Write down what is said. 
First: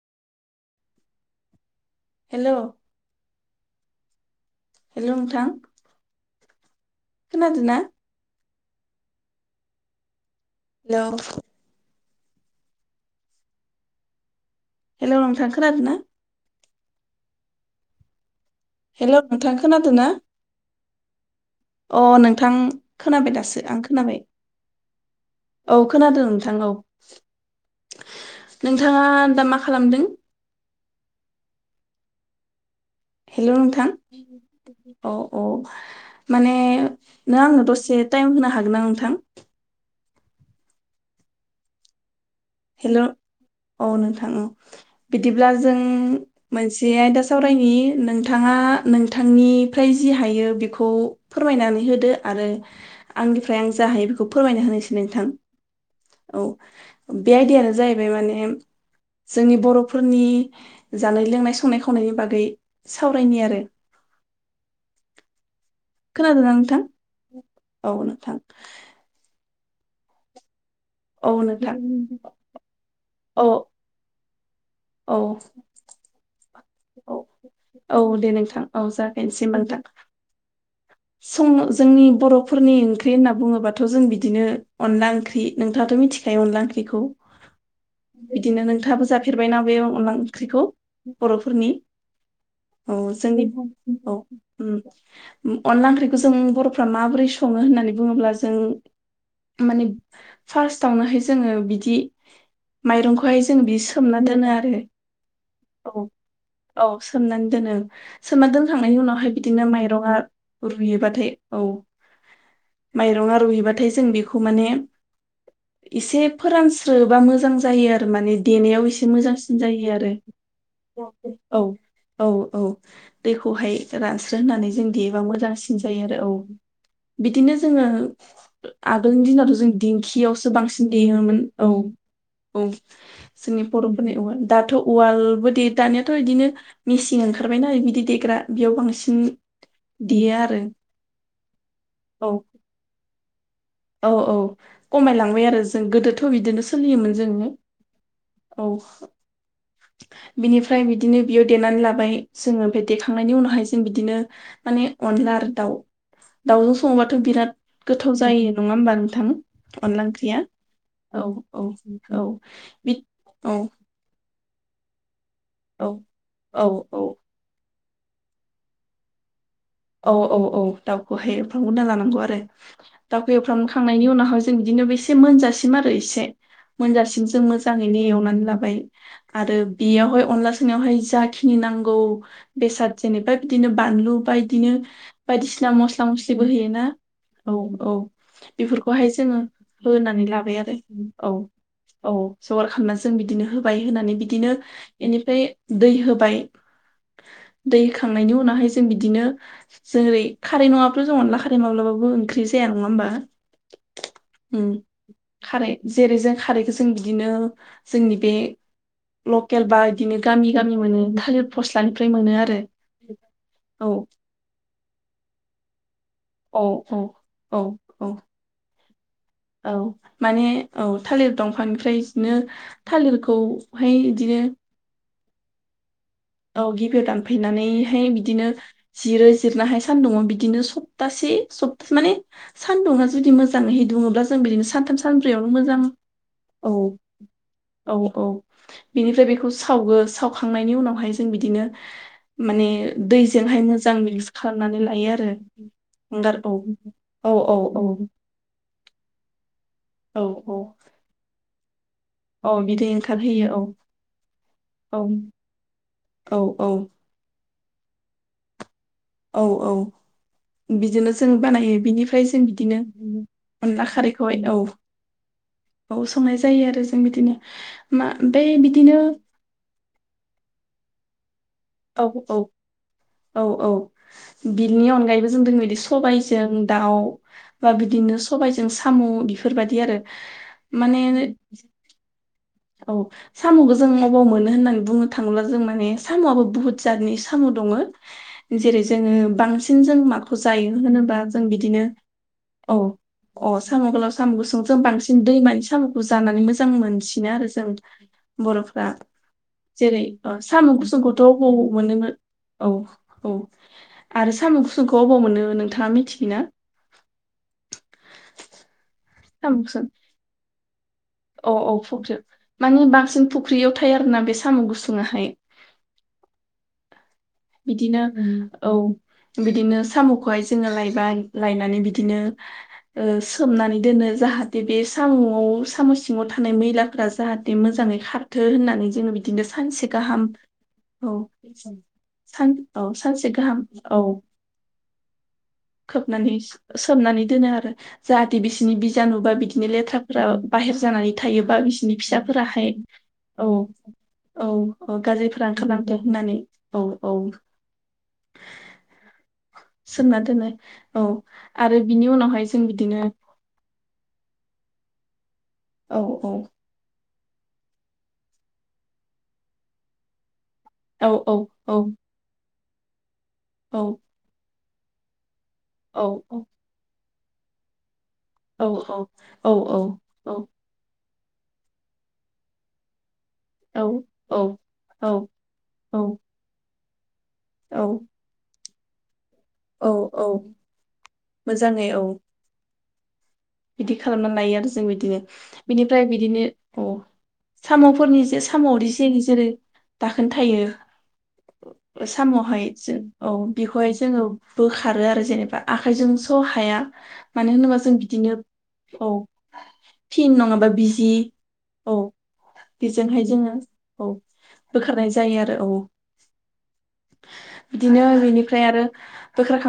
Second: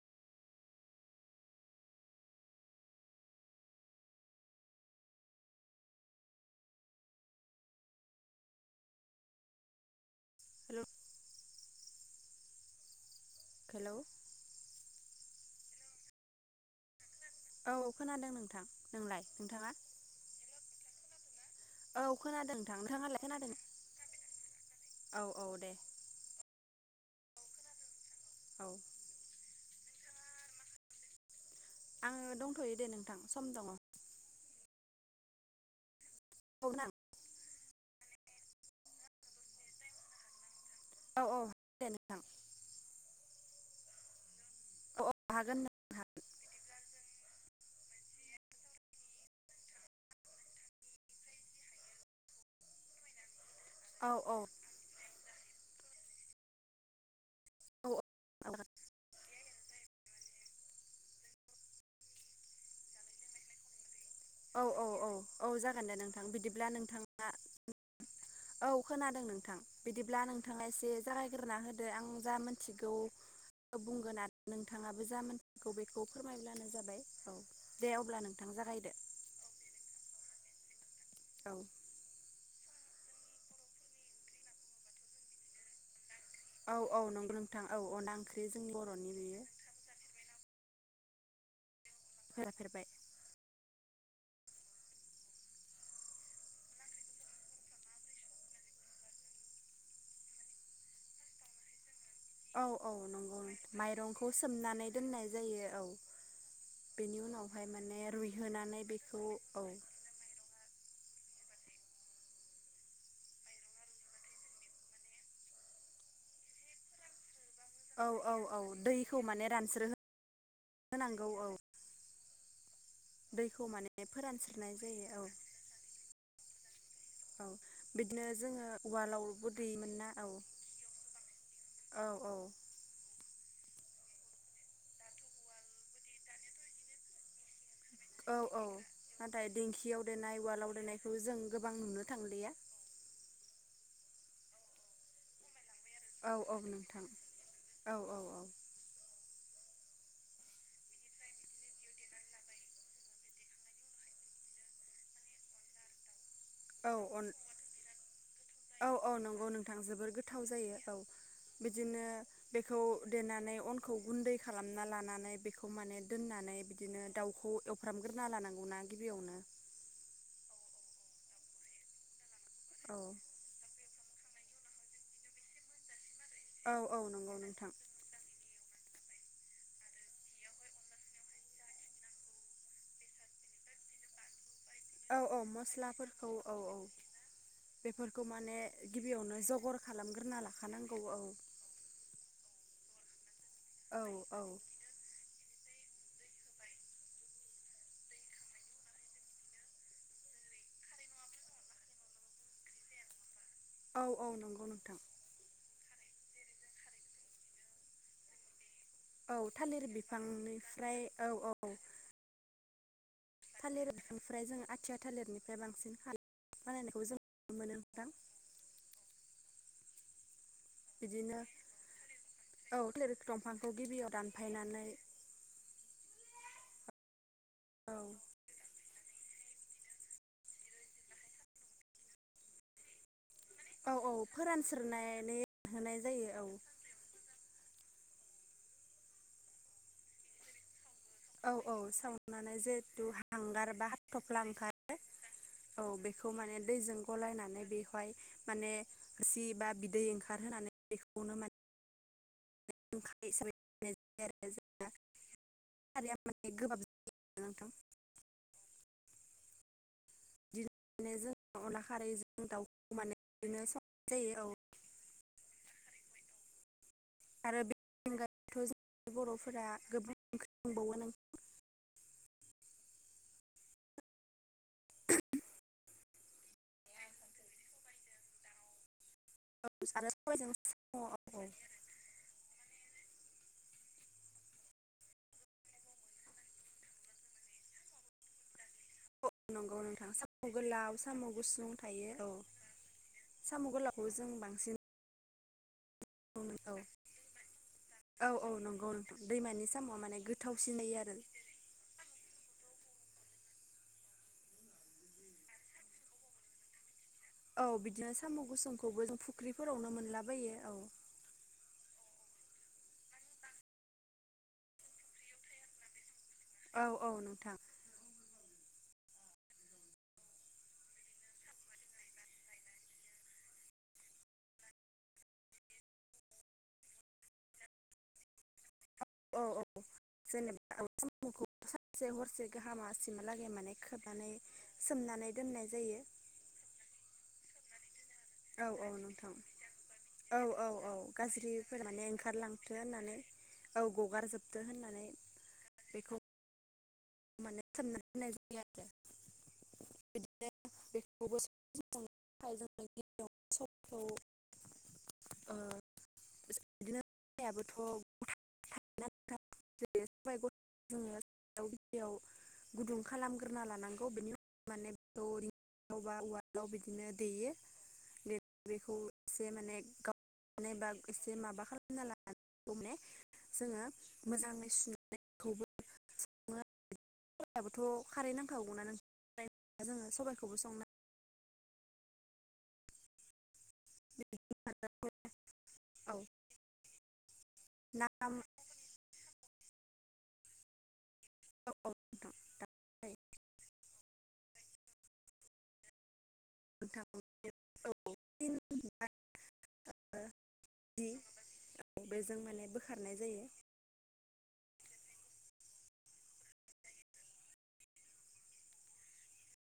Hello hello नोंथां खोनादोना। Hello hello hello नोंथां खोनदोना? औ खोनादों नों हेल' नोंथां खोनादो ना? अ औ नोंथां खोनादों नोंथाङालाय खोनाबाय खोनादों दासो आं खोनाबाय। औ दे औ खोनादों नोंथां औ। औ नोंथाङा दा मा खालामदों। आङो दंथ'यो। दे नोंथां हेल' सम दङ औ नोंथां औ औ माने नोंथां नों आंनो दसे टाइम होनो हागोन ना नोंथां। औ औ दे नोंथां। हेल' औ नोंथां औ औ बिदिब्ला हागोन जों नोंथां मोनसे आयदा साव नोंथाङा नोंथांनिफ्राय जि हायो बेखौ फोरमायनानै होदो आरो। आंनिफ्राय आं जा हायो औ बेखौ औ फोरमायना होनोसै नोंथां औ। बे आयदियानो औ जाहैबाय माने जोंनि बर'फोरनि जानाय लोंनाय संनाय खावनायनि बागै सावरायनि आरो। औ औ औ औ जा सानदो नोंथां खोनादोंना बिदिब्ला नोंथां नोंथाङा औ नोंथां औ खोनादों नोंथां। बिदिब्ला नोंथाङा एसे औ जागायग्रोना नोंथां होदो आं जा मिथिगौ औ बुंगोन। नोंथाङाबो औ जा मोनथिगौ बेखौ फोरमायब्लानो जाबाय औ दे औ अब्ला नोंथां जागायदो। दे ओमबा नोंथां। सं औ जोंनि बर' फोरनि ओंख्रि होनना बुङोबाथ' जों बिदिनो अनला ओंख्रि नोंथाङाथ' मिथि फाय अनला औ औ ओंख्रिखौ नंगौ नोंथां औ अनला ओंख्रि बिदिनो जोंनि नोंथाङाबो बर'नि जाफेरबायना बे अनला ओंख्रिखौ? बर'फोरनि बेयो होफेरबाय औ जोंनि अनला ओंख्रिखौ जों बर'फ्रा माबोरै सङो होननानै बुङोब्ला जों माने फार्स्टावनोहाय जोङो बिदि औ औ नंगौ माइरंखौहाय जों बिदि सोमना माइरंखौ दोनो आरो सोमनानै दोननाय जायो औ औ बेनि सोमनानै उनावहाय दोनो माने सोमनानै रुइहोनानै दोनखांनायनि बेखौ उनावहाय बिदिनो औ माइरङा रुयो औ माइ रुबाथाय जों बेखौ मान एसे फोरानस्रो बा मोजां जायो आरो औ माने औौ औ देनायाव एसे दैखौ माने मोजांसिन रानस्रो जायो आरो औ औ औ दैखौ दैखौहाय माने रानस्रो होननानै फोरानस्रोनाय जों जायो देबा औ मोजांसिन जायो आरो औ औ बिदिनो जोङो बिदिनो जोङो आगोलनि उवालावबो दिनावथ' जों देयोमोन ना औ दिंखियावसो बांसिन देयोमोन औ औ नि बर'फोरनि उवाल दाथ' उवालबो दे दानियााथ' बिदिनो मेसिन ओंखारबायनाा बिदि दै देग्रा बेयाव बांसिन देयो आवदायनाय आरो उवालाव देनायखौ जों गोबां नुनो औ थांलिया औ औ खमायलांबाय आरो जों गोदोथ' औ औ बिदिनो नोंथां सोलियोमोन जोङो औ बिनिफ्राय बिदिनो बियाव देनानै लाबाय जोङो ओमफ्राय देखांनायनि उनावहाय जों बिदिनो माने अनला आरो दाउ दाउजों औ सङोबाथ' अन बिराद गोथाव जायो नङा औ होमबा औ नोंथां नंगौ नोंथां अनला जोबोर ओंख्रिया गोथाव जायो औ औ बिदिनो औ बेखौ बि देनानै औ अनखौ गुन्दै खालामना लानानै बेखौ औ माने दोननानै औ औ बिदिनो दाउखौ एवफ्रामग्रोना लानांगौना गिबियावनो औ औ औ दाउखौहाय एवफ्रामग्रा जानांगौ आरो औ दाउखौ एवफ्रामखांनायनि उनाव आ जों बिदिनो एसे मोनजासिम आरो एसे औ औ मोनजासिम नंगौ जों नोंथां मोजाङैनो एवनानै लाबाय आरो बेयावहाय अनला सोंनायावहाय जाखिनि नांगौ बेसाद जेनेबा बिदिनो बानलु बा बिदिनो औ औ बायदिसिना मस्ला मस्लाफोरखौ मस्लिबो औ औ होयोना औ औ बेफोरखौ माने बेफोरखौहाय गिबियावनो जोङो जगर होनानै खालामग्रोना लाबाय आरो लाखानांगौ औ औ जगार खालामनानै जों बिदिनो होबाय औ होनानै औ बिदिनो बेनिफ्राय दै होबाय दै होखांनायनि उनावहाय जों बिदिनो जेरै खारै नङाबाथ' जों अनला खारै माब्लाबाबो ओंख्रि जाया नङा होमबा औ औ उम नंगौ नोंथां खारै जेरै जों खारैखौ जों बिदिनो जोंनि बे औ लकेल थालिर बा बिदिनो गामि गामि बिफांनिफ्राय मोनो औ थालिर फस्लानिफ्राय मोनो आरो औ थालिरनिफ्राय जोङो आथिया थालिरनिफ्राय बांसिन खालाम औ औ बानायनायखौ जों नुनो औ मोनो नोंथां औ औ माने औ थालिर बिदिनो दंफांनिफ्राय बिदिनो औ थालिर दंफांखौ थालिरखौहाय गिबियाव बिदिनो दानफायनानै औ गिबियाव औ दानफैनानैहाय बिदिनो जिरो जिरनो हाय सानदुङाव बिदिनो सप्तासे सब माने सानदुंङा जुदि मो जांहै औ औ दुङोब्ला जों बिदिनो सानथाम फोरानस्रोनानै सानब्रैयावनो मोजां होनाय जायो औ औ औ बेनिफ्राय बेखौ सावगो सावखांनायनि उनावहाय जों औ बिदिनो औ सावनानै माने जिहेथु दैजोंहाय हांगार बा मोजां मिक्स हाथफ्ला खालामनानै ओंखारो लायो आरो औ बेखौ हांगार औ माने दैजों औ औ गलायनानै बेवहाय माने सि बा बिदै औ औ ओंखारहोनानै बेखौनो मोन औ बिदि ओंखारहोयो औ हिसाबै जानाय जायो आरो जोंना खारैया औ औ माने औ गोबाब जायो नोंथां औ औ बिदिनो जों बानायो अनला बिनिफ्राय खारैजों जों बिदिनो दाउखौ माने बिदिनो अनला संनाय जायो खारैखौहाय औ बाव संनाय जायो आरो जों बिदिनो आरो बे मा मिथिंगाथ' ओमफ्राय जों बिदिनो बर'फोरा गोबांं ओंख्रि बावो औ औ औ औ बिनि अनगायैबो जों [unintelligible] बिदि सबायजों दाउ बा बिदि बिदिनो सबायजों साम' बेफोरबायदि आरो सबायजों साम' माने औ औ साम'खौ जों अबाव मोनो होननानै बुंनो थाङोब्ला जों माने साम'आबो बुहुत जातनि साम' दं। ङो जेरै जोङो बांसिन नंगौ जों नोंथां माखौ साम' जायो गोलाव होनोबा साम' जों गुसुं बिदिनो थायो औ। अ साम' गोलाव साम' गुसुं जों बांसिन दैमानि साम'खौ जानानै मोजां औ मोनसि [unintelligible] जों औ औ बर'फ्रा नंगौ नोंथां दैमानि साम'आ जेरै माने साम' गोथावसिन जायो आरो गुसुंखौथ' अबाव मोनोमोन औ औ आरो साम' गुसुंखौ अबाव मोनो नोंथाङा मिथियो ना? औ बिदिनो साम' गुसुंखौबो जों साम' गुसुं फुख्रिफोरावनो मोनलाबायो औ। औ औ फुख्रियाव मानि बांसिन फुख्रियाव थायो आरोना बे साम' गुसुं आहाय। [unintelligible] औ औ नोंथां बिदिनो औ। बिदिनो साम'खौहाय जोङो लायबा लायनानै बिदिनो ओ सोमनानै दोनो जाहाथे बे साम' साम' सिङाव थानाय मैलाफोरा जाहाथे मोजाङै खारथो होननानै जोङो औ बिदिनो औ सानसे गाहाम औ। से सान औ सानसे गाहामासिमहालागै गाहाम माने औ खोबनानै सोमनानै दोननाय जायो। खोबनानै सोमनानै दोनो आरो जाहाथे औ बिसिनि औ बिजानु बा नोंथां बिदिनो लेथ्राफोरा औ औ बाहेर औ जानानै थायोबा गाज्रिफोर बिसोरनि माने फिसाफोराहाय ओंखारलांथो होननानै औ औ गगारजोबथो औ होननानै गाज्रिफोरा ओंखारथो बेखौ होननानै औ औ माने सोमना दोन्नाय जायो आरो। सोमना बिदिनो दोनो औ बेखौबो आरो बिनि उनावहाय जों बिदिनो औ। औ औ। याबोथ' [inaudible] औ औ औ। गुदुं खालामग्रोना औ लानांगौ बेनि उनाव माने बरिं औ उवालाव बिदिनो देयो। औ देनानै बेखौ औ एसे औ माने औ औ। गावनानै बा एसे माबा खालामना लानानै [inaudible] जोङो मोजाङै सुनायखौबो औ औ सबायाबोथ' खारै नांखागौ ना [inaudible] औ जोङो औ सबाइखौबो संनो मोजाङै औ। बिदि खालामनानै लायो आरो जों बिदिनो बिनिफ्राय औ बिदिनो औ। ना साम'फोरनि जे साम'आवदि जिरि जिरि दाखोन थायो। औ औ नोंथां साम'वावहाय जों दाहाय औ बेखौहाय जोङो बोखारो आरो जेनेबा आखायजों थ' हाया नोंथां मानो होनोबा जों औ बिदिनो औ। फिन नङाबा बिजि जि औ बेजों माने बोखारनाय बेजोंहाय जायो जोङो औ। बोखारनाय जायो आरो औ। बिदिनो बेनिफ्राय आरो बोखार